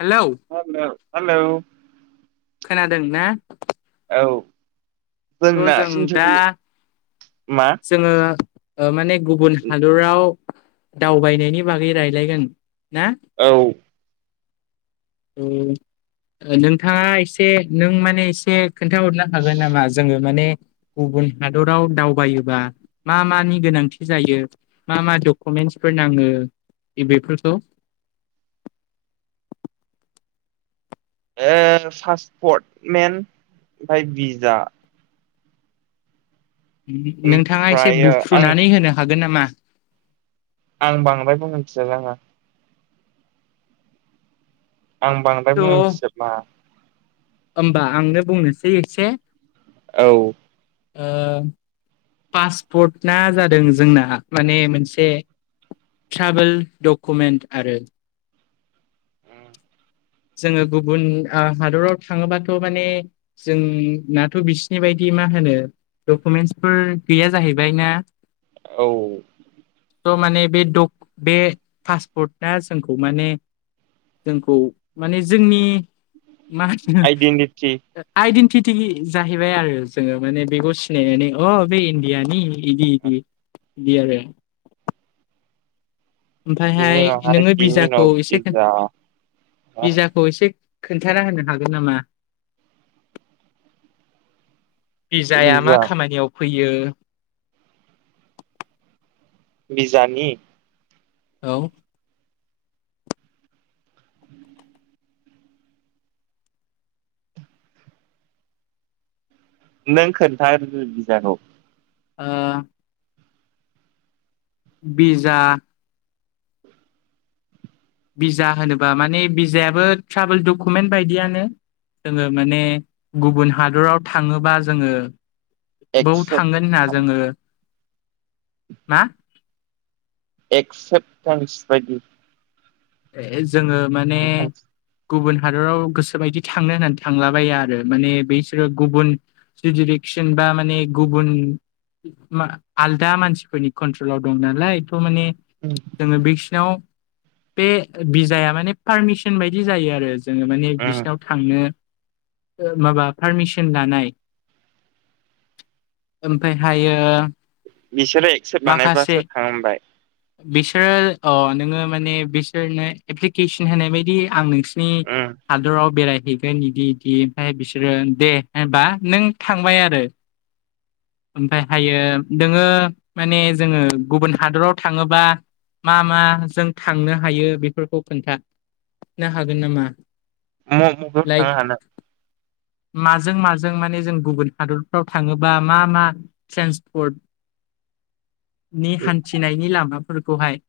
Hello [unintelligible] hello खोनादों ना? औ जोंना जों दा इन्टारभिउ। मा? जोङो ओ माने गुबुन हादराव दावबायनायनि बागै रायजलायगोन ना? औ। [unintelligible] ओ नोंथाङा एसे नों माने एसे खोन्थाहरनो हागोन नामा जोङो माने गुबुन हादराव दावबायोबा मा मानि गोनांथि जायो मा मा डकुमेन्टसफोर नाङो बि बेफोरखौ? ओ पासपर्टमेन ओमफ्राय वीजा। नोंथाङा एसे ओमफ्रायो आं बुफ्रूनानै होनो हागोन नामा? आं बांद्राय बुंनो [unintelligible] आं बांद्राय थ' बुंथिसोबा। होमबा आंनो बुंनोसै एसे औ। ओ पासपर्ट ना जादों जोंना माने मोनसे ट्राभेल डकुमेन्ट आरो। जोंङो गुबुन ओ हादराव थांङोबाथ माने जोंनाथ बिसिनि बायदि मा होनो डकुमेन्सफोर गैया जाहैबाय ना? औ। थ माने बे द बे पासपर्टआ जोंखौ माने जोंखौ माने जोंनि मा होनो आइडेन्टिटि आइडेन्टिटि जाहैबाय आरो जोंङो माने बेखौ सिनायनानै अ बे इण्डियानि बिदि इदि बि आरो बिनि ओमफ्रायहाय उनावहाय नोंङो बिनि बिजाखौ उनाव एसे खिन भिजा बिजाखौ एसे खोन्थाना होनो हागोन नामा? बिजाया मा भिजा खामानियाव फैयो बिजानि? औ। [inaudible] नों खोन्थारो बिजखौ। ओ बिजा बिजा होनोबा माने बिजायाबो ट्रभेल डकुमेन्ट बायदियनो। जोंङो माने गुबुन हादराव थांङोबा जोंङो बौ एक्सेप्ट थांगोन होनना जोंङो ‌। मा? एक्सेप्टेन्स बायदि ए जोंङो माने गुबुन हादराव गोसो बायदि थांनो होननानै थांलाबाया आरो माने बेसोरो गुबुन जडिरेक्सन बा माने गुबुन मा आलदा मानसिफोरनि कन्ट्रलाव दं नालाय थ माने उम। जोंङो बिसिनाव बे बिजाया माने पारमिसन बायदि जायो आरो जोंङो माने बिसिनाव थांनो माबा पारमिसन लानाय ओमफाय हायो बिसोरो एक्सेप्ट बानायबासो थांबाय बिसोरो अ नोंङो माने बिसोरनो एप्लिकेसन होनाय बायदि आं नोंसि नि हादराव बेरायहै इदि इदि ओमफ्राय बिसोरो दे होनबा नों थांबाय आरो। ओमफाय हायो नोंङो माने जोंङो गुबुन हादराव थांङोबा मा मा जों थांनो हायो बेफोरखौ खोन्था नो हागोन नामा? म [unintelligible] मगायाव लाइक थाङा हानो। माजों माजों माने जों गुबुन हादरफ्राव थांङोबा मा मा ट्रेन्सपर्ट [unintelligible] नि हान्थिनायनि लामाफोरखौहाय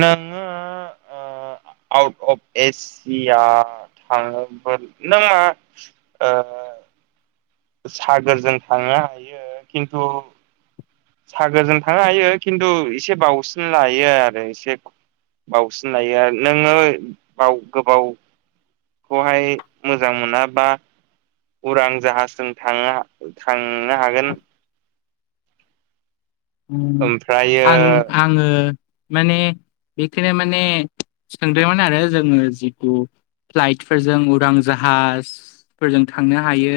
नङ [unintelligible] आउट अफ एसिया थांङोमोन नंङा ओ। सागोरजों थांनो हायो खिन्थु सागोरजों थांनो हायो खिन्थु एसे बावसिन लायो आरो एसे बावसिन लायो आरो नोंङो बाव गोबाव खौहाय मोजां मोना बा उरां जाहाजजों थां थांनो हागोन। ओमफ्रायो आं आङो माने बेखनो माने सोंदोंमोन आरो जोङो जिथु फ्लाइटफोरजों उरां जाहाजफोरजों थांनो हायो।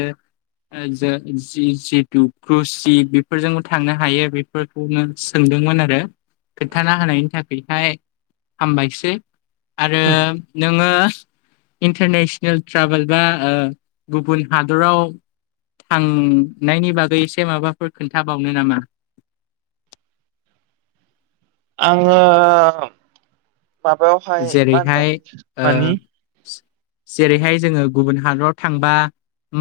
ज जितु क्रुसि बेफोरजोंबो थांनो हायो बे फोरखौनो सोंदोंमोन आरो खोन्थाना होनायनि थाखायहाय हामबायसो। आरो। नोङो इन्टारनेसनेल ट्राभेल बा गुबुन हादराव थांनायनि बागै एसे माबाफोर खोन्थाबावनो नामा? आङो माबायावहाय मा जेरैहाय होनोम ओ मानि जेरैहाय जोङो गुबुन हादराव थांबा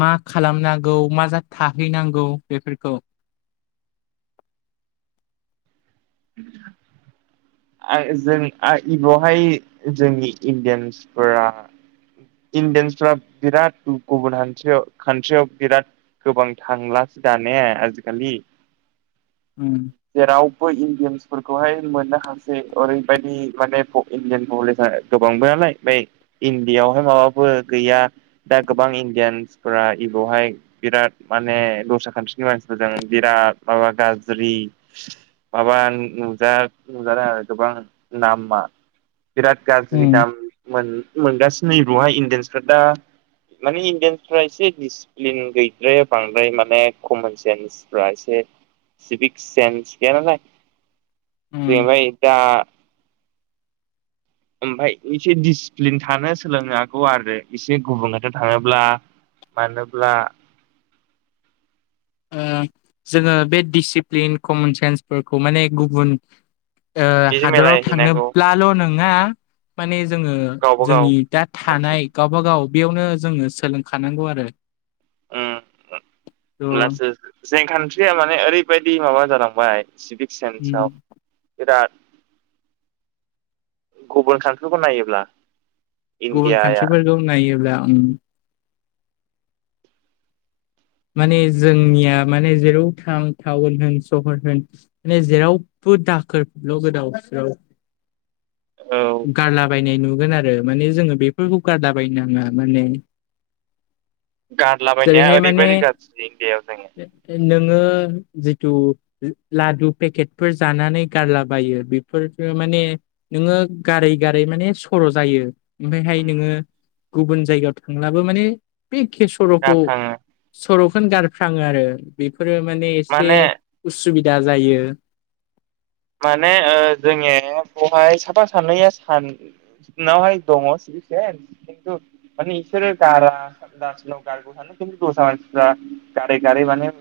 मा खालामनांगौ मा जा थाहैनांगौ बेफोरखौ [inaudible] जों बेवहाय जोंनि इण्डियानस फोरा इण्डियानसफ्रा बिराद गुबुन हान्रियाव खान्ट्रियाव बिराद गोबां थांलासो दा ने आजिखालि। उ। जेरावबो इणडियामसफोरखौहाय मोननो हासै ओरैबायदि माने इण्डियान नलेजआ गोबांबो नालाय बै इन्दिीयावहाय माबाबो गैया। दा गोबां इण्डियानसफोरा बेबावहाय बिराद माने दस्रा कान्ट्रिनि मानसिफोरजों बिराद माबा गाज्रि माबा नुजा नुजादों आरो गोबां नामा, बिराद गाज्रि उम दाम मोनगासिनो बहाय इण्डियानसफ्रा दा माने इण्डियानसफ्रा एसे दिडिसिप्लिन गैद्राया बांद्राय माने कमन सेन्स मानसिफ्रा एसे सिभिक सेन्स गैया नालाय जाहैबाय दा ओमफफ्राय एसे दिडिसिप्लिन थानो सोलोंनो हागौ आरो एसे गुबुंथ' थाङोब्ला [unintelligible] जोङो बे डिसिप्लिन कमन सेन्सफोरखौ माने गुबुन एसे हादराव मिलायहैनांगौ थांनोबब्ला हेल' नङा माने जोङो गावबा जोंनि गाव दा थानाय कान्ट्रियाव गावबाागाव बेयावनो जोङो सोलोंखानांगौ आरो। थ' होमब्लासो जेंखान्थि्रिया माने ओरैबायदि माबा जालांबाय सिभिक उम सेन्सआव बिराज गुबुन कान्ट्रिखौ नायोब्ला गुबुन इण्डियाया कान्टिफोरखौ नायोब्ला ओ माने जोंनिया माने जेराव थां टाउन होन सहर होन माने जेरावबो दाखोरल' गोदाव सोराव औ गारलाबायायनाय नुगोन आरो माने जोङो बेफोरखौ गारलाबायायनो नाङा माने गारलाबायनाया जेरैहाय माने ओरैबायदि गाज्रि इण्डिायाव जोङो नोङो जिथु लादु पेकेटफोर जानानै गारलाबायो बेफोरजों माने नोङो गारै गारै माने सर' जायो ओमफफ्रायहाय उम नोङो गुबुन जायगायाव थांब्लाबो माने बे केसर'खौ गारफ्लाङो सर'खौनो गारफ्राङो आरो बेफोरो माने एसे उसुबिदा जायो। माने ओ जोङनि बेहाय साफा सानैैया सान नहाय दङस खिथु माने इसोर गारा ग ग दस म्रा गारै गारै माने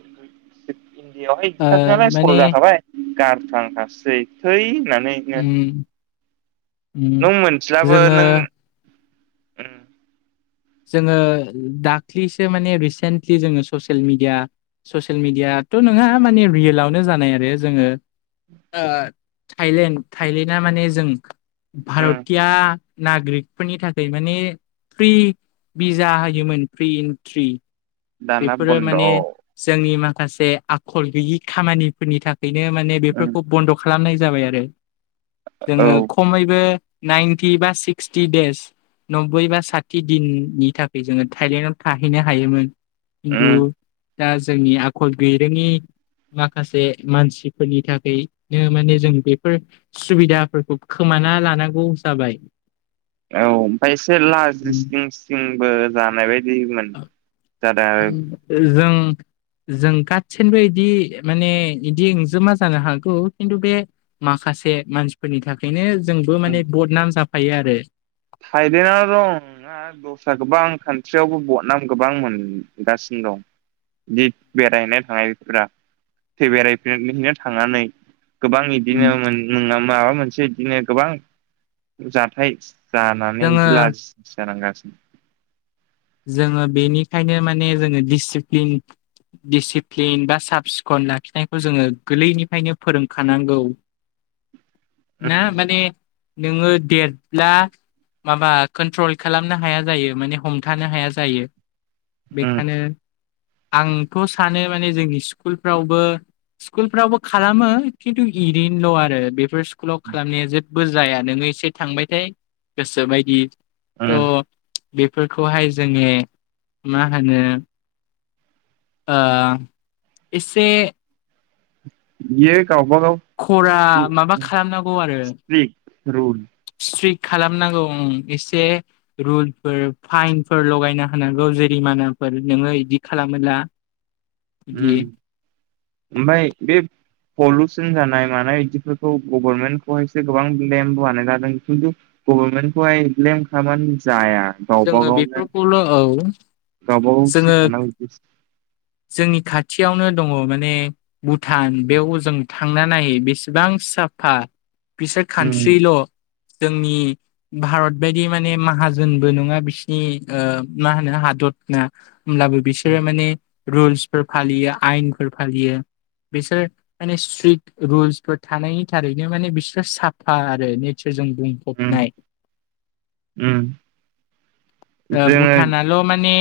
इण्डिआवहाय ओ बिदिखसै नालाय माने सर' जाखाबाय गारथांखासै थै होननानैनो उम उम नों मोनथिलाबो जोङो नों उम जोङो दाख्लिसो माने रिसेन्टलि जोङो ससियेल मिेडिया ससियेल मिेडियाथ' नङा माने रियेलावनो जानाय आरो जोङो ओ थायलेण्ड थाइलेण्डआ माने जों उम भारतिया नागरिकफोरनि थाखाय माने फ्रि भिजा होयोमोन फ्रि एन्ट्रि दाना बेफोरो बन्द' माने उम जोंनि माखासे आखल गैयि खामानिफोरनि थाखायनो माने बेफोरखौ बन्द' खालामनाय जाबाय आरो औ जोङो खमैबो नाइन्टि बा सिक्सटि दडेज नब्बै बा साथि दिननि थाखाय जोङो थाइलेण्डाव थाहैनो हायोमोन खिन्थु उम दा जोंनि आखल गैरोङनि माखासे मानसिफोरनि थाखायनो माने जों बेफोर सुबिदाफोरखौ खोमाना लानांगौ जाबाय। औ ओमफ्राय एसे लाजिस्लिं सलिंबो जानाय बायदिमोन जादों आरो जों जों गासिनबो इदि माने इदिंजोमा जानो हागौ खिन्थु बे माखासे मानसिफोरनि थाखायनो जोंबो माने बद नाम जाफायो आरो फायदिन रं न दा दस्रा गोबां कान्टियावबो बदनाम गोबां मोनगासिनो दं जि बेरायहैनाय थांनायफोरा थै बेरायफनो थांनानै गोबां बिदिनो न माबा मोनसे बिदिनो गोबां जाथाय जानानै बिदि जोङो लाजि जानांगासिनो जोङो बेनिखायनो माने जोङो दिडिसिप्लिन दिडिसिप्लिन बा साब सिखन लाखिनायखौ जोङो गोरलैनिफ्रायनो फोरोंखानांगौ [inaudible] ना उम माने नोङो देरब्ला माबा कन्ट्रल खालामनो हाया जायो माने हम थानो हाया जायो उम बेखायनो आंथ' सानो माने जोंनि स्कुलफ्रावबो स्कुलफ्रावबो खालामो खिन्थु एरैनोल' आरो बेफोर स्कुलाव खालामनाया जेबो जाया नोङो एसे थांबायथाय गोसोबायदि थ' उम बेफोरखौहाय जोङो मा होनो? आ इसे बेयो गावबा गाव खरा माबा खालामनांगौ आरो। स्ट्रिक रुल स्ट्रिक खालामनांगौ ओं। एसे रुलफोर फाइनफोर लगायना होनांगौ जेरिमानाफोर नोङो इदि खालामोला बिदि उम ओमफाय बे पलुसन जानाय मानाय बिदिफोरखौ गभर्नमेन्टखौ हायसो गोबां ब्लेम बनायनाय जादों किन्टु गभर्मेन्टखौहाय ब्लेम खालामनानै जाया। गावबा जोङो गावनो बेफोरखौल' औ गावबा गावसो जोङो थानांगौ बिदिसो जोंनि खाथियावनो दङ माने भुटान बेयाव जों था थांना नायै बेसेबां साफा बिसोर उम खानट्रिल' जोंनि भारत बायदि माने माहाजोन बो नङा बिसिनि मा होनो हादरना होमब्लाबो बिसोरो माने रुल्सफोर फालियो आयनफोर फालियो बिसोर माने स्ट्रिक रुल्सफोर थानायनि थारैनो माने बिस्रा साफा आरो नेचारजों बुं उम फबनाय उम ओ जोङो भुटानआ ल' माने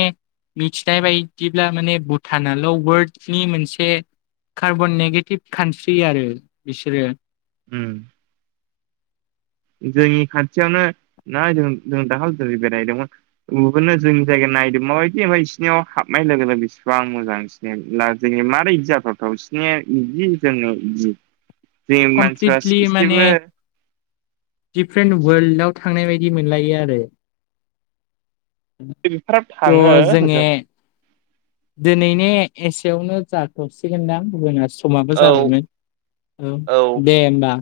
मिथिनाय बायदिब्ला माने भुटानल' वर्ल्डनि मोनसे कार्बन नेगेटिभ कान्ट्रि आरो बिसोरो। उम जोंनि खाथियावनो ना जों जों दाखालै जों बेरायहैदोंमोन। नुगोननो जोंनि जायगाया नायदो माबायदि ओमफ्राय बिसोरनियाव हाबनाय लोगो लोगो इसिबां मोजां। जब्ला जोंनि मारै जाथावथाव बिसिनिया इदि जोंनियाव इदि। जोंनि मानसिफ्रा कमप्लिटलि माने सासेबो दिफारेन्ट वर्ल्ड आव थांनाय बायदि मोनलायो आरो। बेफोराव त'' थाङो जोङो होजों दिनैनि एसेयावनो जाथ'सिगोनदां गुबुन समाबो औ जाबायमोन औ औ उम दे ओमबा।